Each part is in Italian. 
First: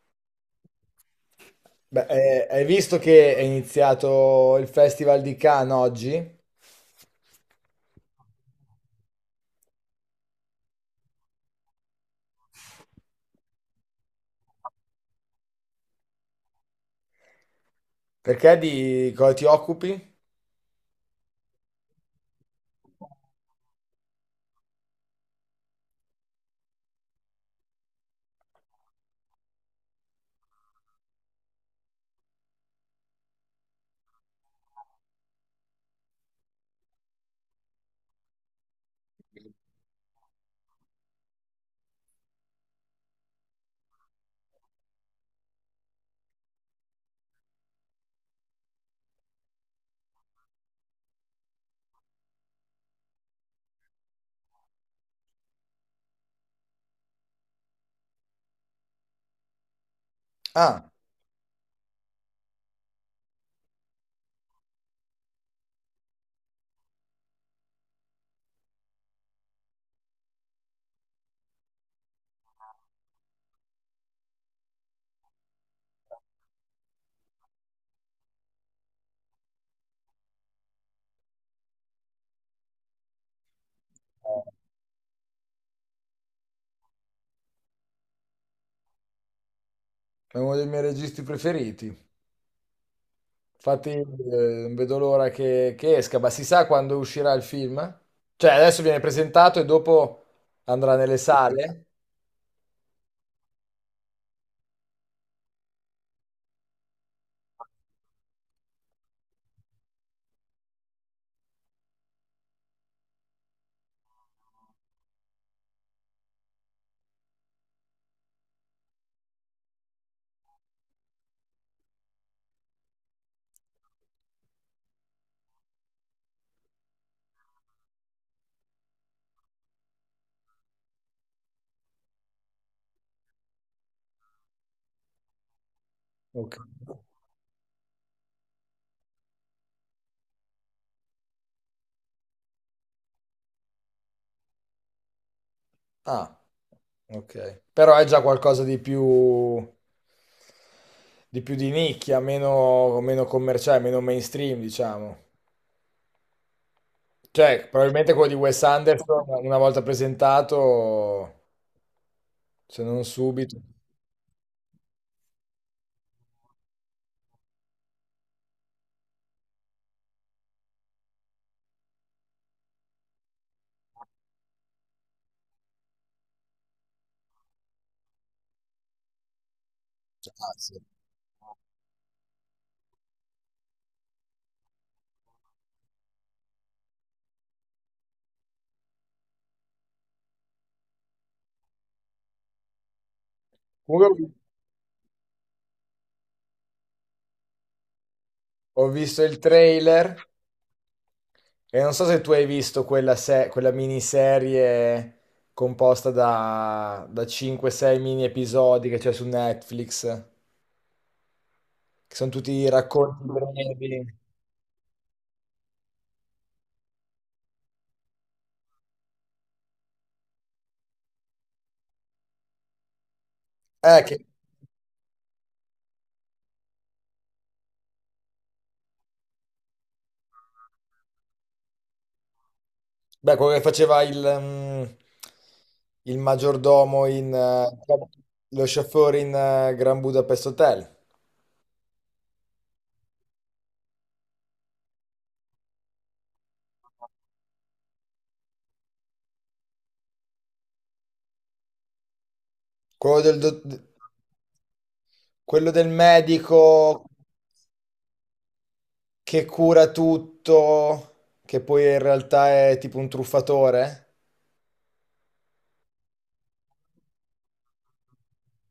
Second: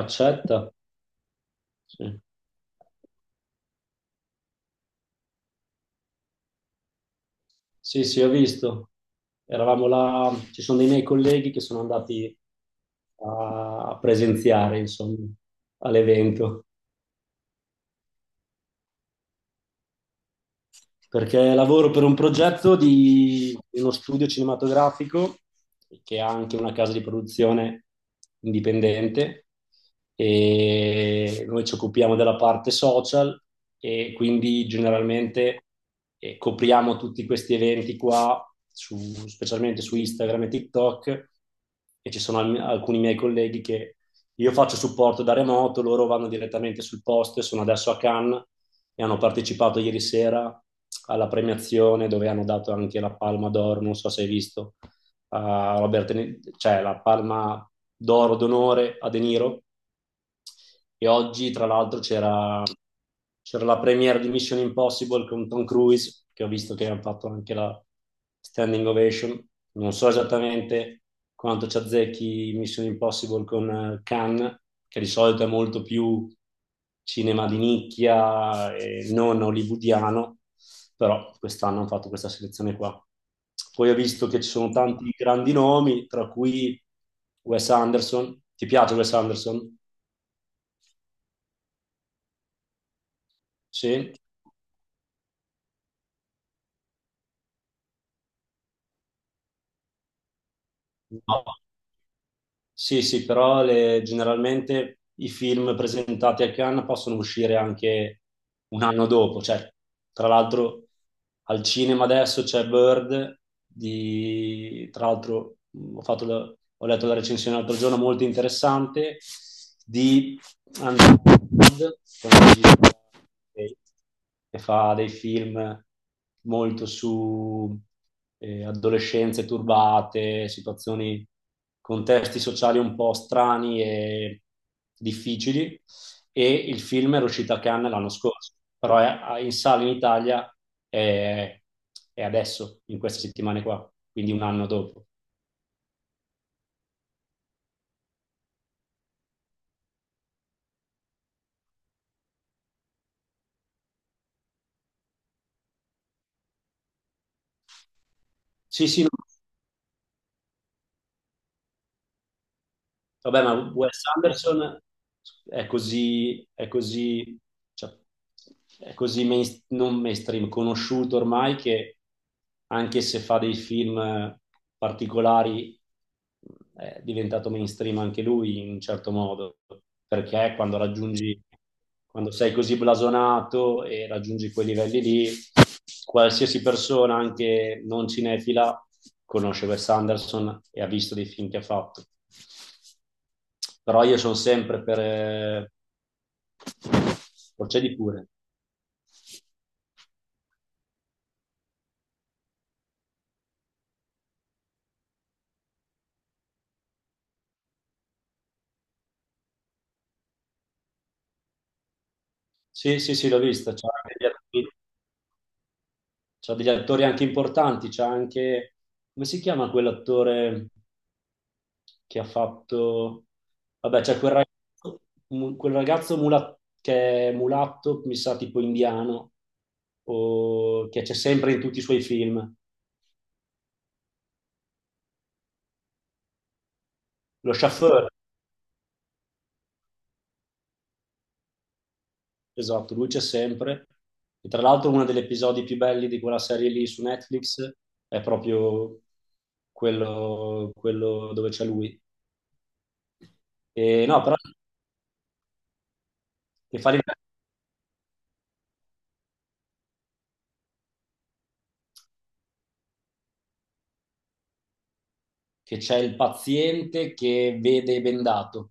Accetta. Beh, Sì. Hai visto che è iniziato il Festival di Cannes oggi? Sì, sì, ho visto. Eravamo là, ci sono dei miei colleghi che sono andati a a presenziare, insomma, all'evento. Perché di cosa ti occupi? Perché lavoro per un progetto di uno studio cinematografico che ha anche una casa di produzione indipendente, e noi ci occupiamo della parte social, e quindi generalmente copriamo tutti questi eventi qua, specialmente su Instagram e TikTok. E ci sono alcuni miei colleghi che, io faccio supporto da remoto, loro vanno direttamente sul posto e sono adesso a Cannes, e hanno partecipato ieri sera alla premiazione dove hanno dato anche la Palma d'Oro, non so se hai visto, a cioè la palma d'oro d'onore a De Niro. Ah, E oggi, tra l'altro, c'era la premiere di Mission Impossible con Tom Cruise, che ho visto che hanno fatto anche la standing ovation. Non so esattamente quanto ci azzecchi Mission Impossible con Cannes, che di solito è molto più cinema di nicchia e non hollywoodiano, però quest'anno hanno fatto questa selezione qua. Poi ho visto che ci sono tanti grandi nomi, tra cui Wes Anderson. Ti piace Wes Anderson? è uno dei miei registi preferiti. Infatti, Sì? non vedo l'ora che, esca, ma si sa quando uscirà il film? Cioè, adesso viene presentato e dopo andrà nelle No. sale? Sì, sì, però generalmente i film presentati a Cannes possono uscire anche un anno dopo. Cioè, tra l'altro, al cinema adesso c'è Bird, tra l'altro ho letto la recensione l'altro giorno, molto interessante, di Underwood, che è un regista che fa dei film molto su adolescenze turbate, situazioni, contesti sociali un po' strani e difficili. E Ok. il film era uscito a Cannes l'anno scorso, però è in sala in Italia, è, è adesso, in queste settimane qua, quindi un anno dopo. Ah, ok. Però è già qualcosa di più di nicchia, meno, commerciale, meno mainstream, diciamo. Cioè, probabilmente quello di Wes Sì, sì, no, Anderson, una volta presentato, se non vabbè, subito. ma Wes Anderson è così, cioè, è così non mainstream, conosciuto ormai, che anche se fa dei film particolari, è diventato mainstream anche lui in un certo modo, Ah, perché sì. quando raggiungi, quando sei così blasonato e raggiungi quei livelli lì, qualsiasi persona, anche non cinefila, conosce Wes Anderson e ha visto dei film che ha fatto. Però io Comunque sono sempre per... Procedi pure. ho visto il trailer e non so se tu hai visto quella, quella miniserie composta da 5-6 mini episodi che c'è su Netflix, che sono tutti Sì, sì, racconti sì, l'ho vista. Brevi. C'ha degli attori anche importanti, c'ha anche... Come si chiama quell'attore? Che ha fatto... Vabbè, c'è Che, quel ragazzo, che è mulatto, mi sa tipo indiano, che c'è sempre in tutti i suoi film. beh, quello che faceva il, il maggiordomo in, Lo chauffeur, lo chauffeur in Grand Budapest Hotel. esatto, lui c'è sempre. E tra l'altro uno degli episodi più belli di quella serie lì su Netflix è proprio quello, quello dove c'è lui. Quello del, E no, però quello del che fa medico ridere, che cura tutto, che poi in realtà è tipo un truffatore? che c'è il paziente che vede bendato.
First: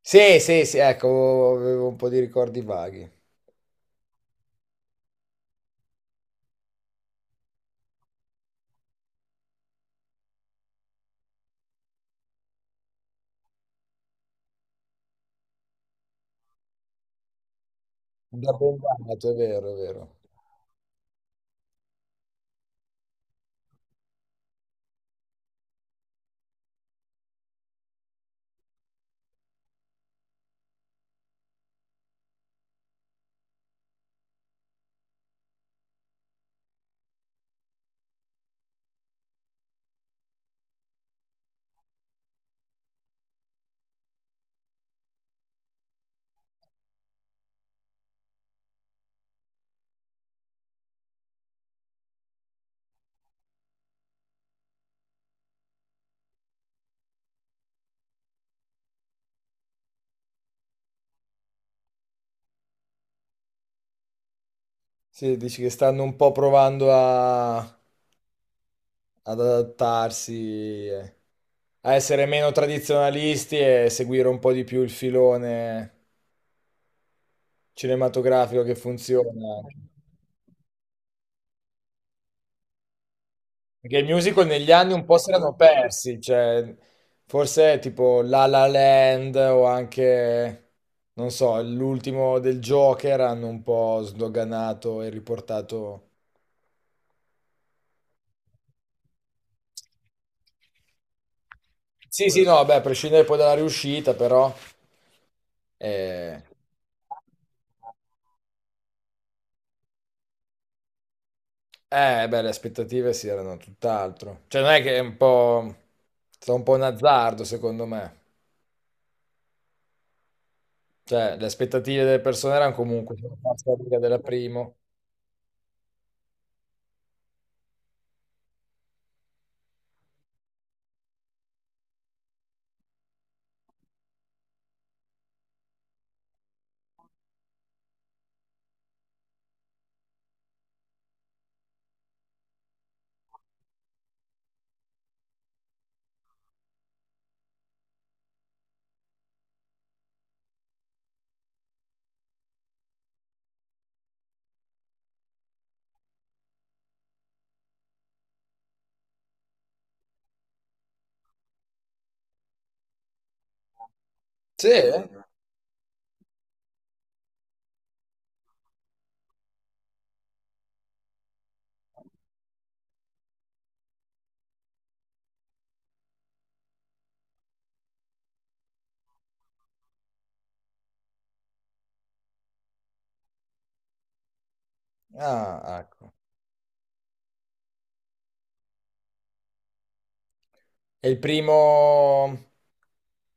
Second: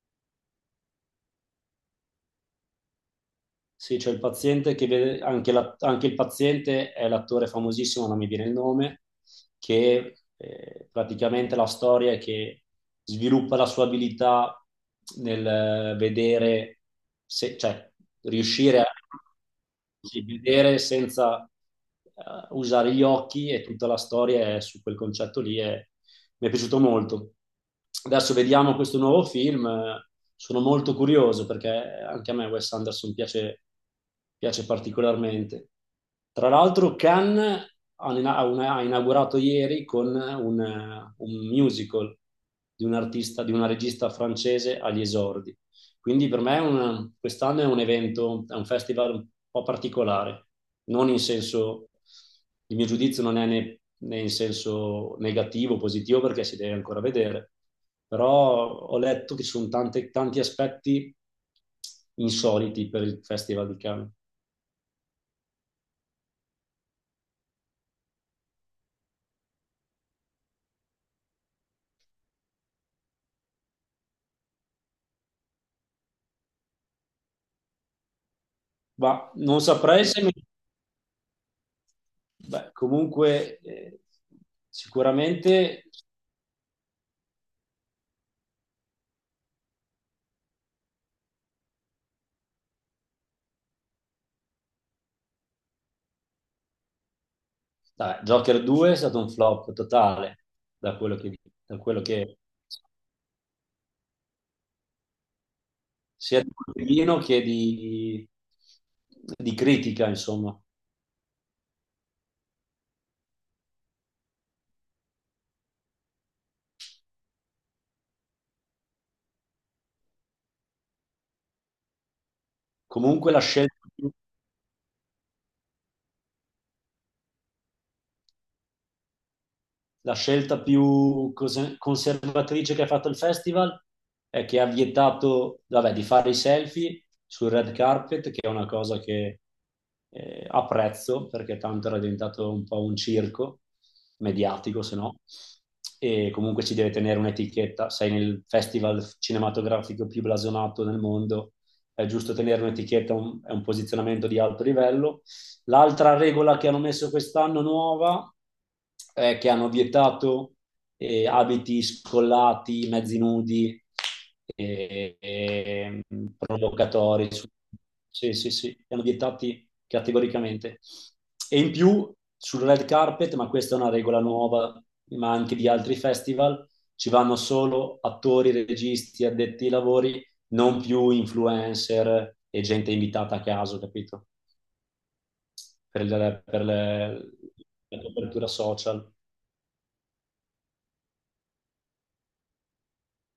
Sì, sì, sì, ecco, avevo un po' di ricordi vaghi. Sì, c'è il paziente che vede, anche, anche il paziente è l'attore famosissimo, non mi viene il nome, che praticamente la storia è che sviluppa la sua abilità nel vedere, cioè Da ben riuscire a... dato, è vero, è vero. Sì, vedere senza usare gli occhi, e tutta la storia è su quel concetto lì, e mi è piaciuto molto. Adesso vediamo questo nuovo film, sono molto curioso perché anche a me Wes Anderson piace, piace particolarmente. Tra l'altro Cannes ha inaugurato ieri con un musical di un artista, di una regista francese agli esordi. Quindi per me è quest'anno è un evento, è un festival un po' particolare, non in senso, il mio giudizio non è né in senso negativo, positivo, perché si deve ancora vedere, però ho letto che ci sono tanti aspetti insoliti per il Festival di Cannes. Sì, dici che stanno un po' provando a, ad adattarsi, a essere meno tradizionalisti e seguire un po' di più il filone cinematografico che Ma funziona. non saprei se... Beh, comunque, Perché i musical negli anni un po' si erano sicuramente, persi, cioè forse tipo La La Land o anche, non so, l'ultimo del Joker hanno un po' sdoganato e riportato... dai, Joker 2 è stato un flop totale, da quello che, da quello Sì, che sì, no, beh, a prescindere poi dalla riuscita, però... Eh, sia di Colpellino che di critica, insomma. Beh, le aspettative si erano tutt'altro. Cioè non è che è un po'... è stato un po' un azzardo, secondo me. Cioè, le aspettative delle persone erano comunque Comunque sulla la falsa scelta riga più della prima. La scelta più conservatrice che ha fatto il festival è che ha vietato, vabbè, di fare i selfie sul red carpet, che è una cosa che apprezzo perché tanto era diventato un po' un circo mediatico, se no. E comunque ci deve tenere un'etichetta. Sei nel festival cinematografico più blasonato nel mondo, è giusto tenere un'etichetta, è un posizionamento di alto livello. L'altra regola che hanno messo quest'anno, nuova, è che hanno vietato abiti scollati, mezzi nudi, Sì? eh, eh, provocatori. Sì, sì, sì, li hanno vietati categoricamente. E in più sul red carpet, ma questa è una regola nuova, ma anche di altri festival, ci vanno solo attori, registi, addetti ai lavori, non più influencer e gente invitata a caso, capito? Ah, Per, ecco. il- per le- La copertura social. È il primo,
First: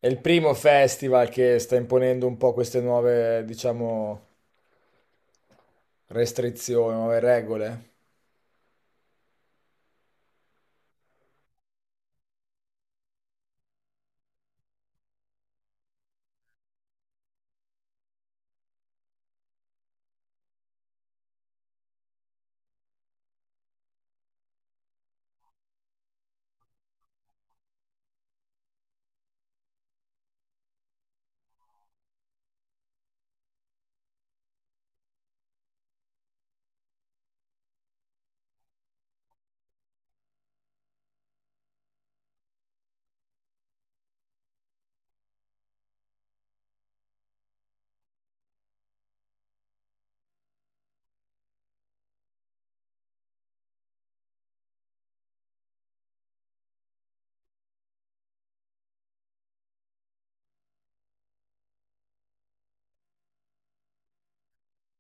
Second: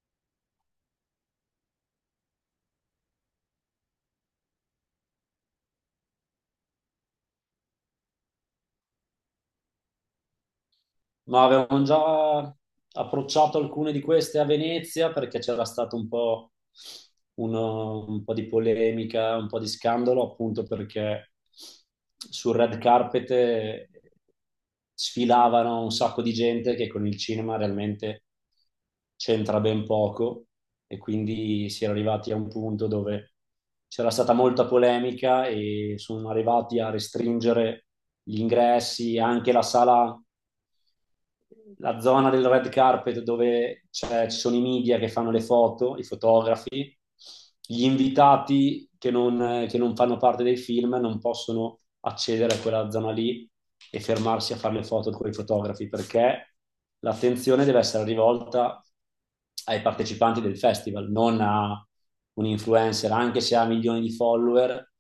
è il primo festival che sta imponendo un po' queste nuove, diciamo, restrizioni, nuove regole. Ma avevamo già approcciato alcune di queste a Venezia perché c'era stato un po', un po' di polemica, un po' di scandalo, appunto perché sul red carpet sfilavano un sacco di gente che con il cinema realmente c'entra ben poco, e quindi si era arrivati a un punto dove c'era stata molta polemica e sono arrivati a restringere gli ingressi, anche la sala, la zona del red carpet dove ci sono i media che fanno le foto, i fotografi. Gli invitati che non fanno parte dei film non possono accedere a quella zona lì e fermarsi a fare le foto con i fotografi, perché l'attenzione deve essere rivolta ai partecipanti del festival, non a un influencer, anche se ha milioni di follower,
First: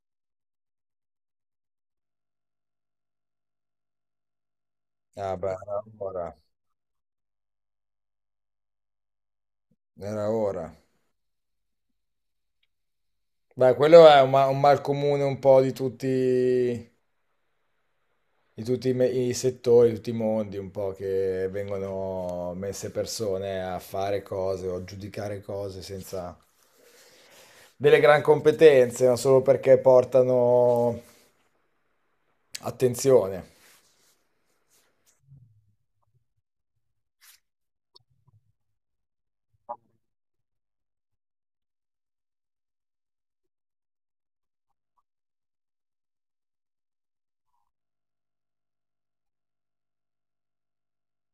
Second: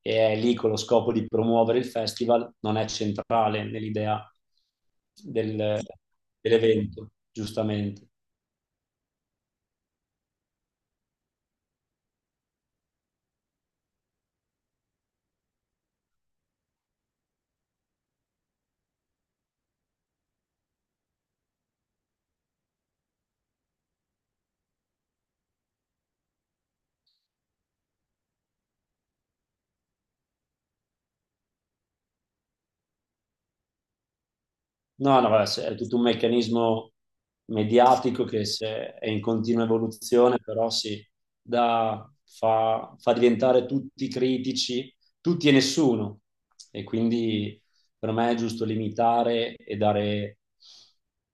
e è lì con lo scopo di promuovere il festival, non è centrale nell'idea Ah, beh, era del- ora. dell'evento, giustamente. Era ora. Beh, quello è un, un mal comune un po' di tutti i settori, di tutti i mondi, un po' che vengono messe persone a fare cose o a giudicare cose senza delle gran competenze, ma solo perché portano attenzione. No, no, vabbè, è tutto un meccanismo mediatico che se è in continua evoluzione, però sì, fa diventare tutti critici, tutti e nessuno. E quindi per me è giusto limitare e dare,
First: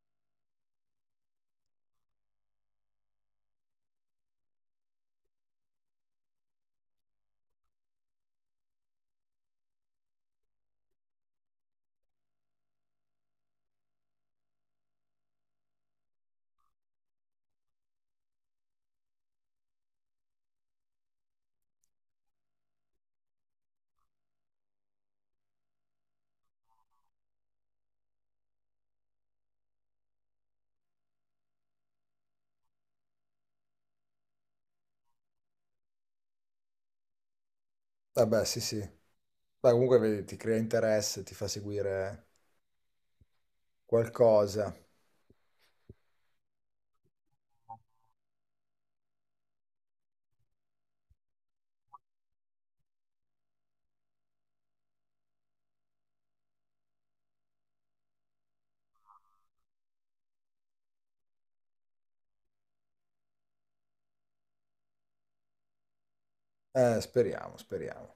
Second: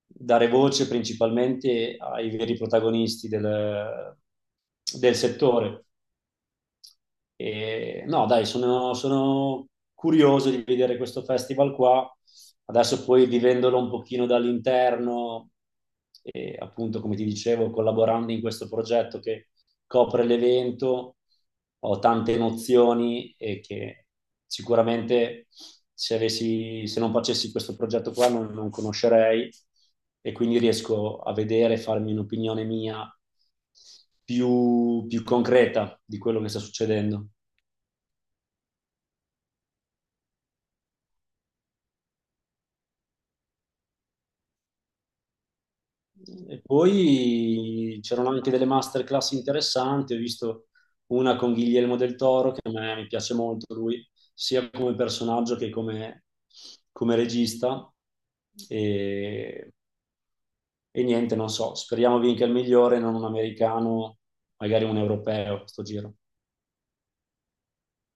dare voce principalmente ai veri protagonisti del settore. E, no, dai, sono curioso di vedere questo festival qua. Adesso poi vivendolo un pochino dall'interno, e appunto, come ti dicevo, collaborando in questo progetto che copre l'evento, ho tante nozioni, e che sicuramente se non facessi questo progetto qua non conoscerei, e quindi riesco a vedere, e farmi un'opinione mia più concreta di quello che sta succedendo. Vabbè, sì, sì. Beh, comunque vedi, ti crea interesse, ti fa seguire qualcosa. E poi c'erano anche delle masterclass interessanti, ho visto una con Guillermo del Toro, che a me mi piace molto lui, sia come personaggio che come, come regista. E, e niente, non so, speriamo vinca il migliore, non un americano, magari un europeo, sto giro. Speriamo, speriamo.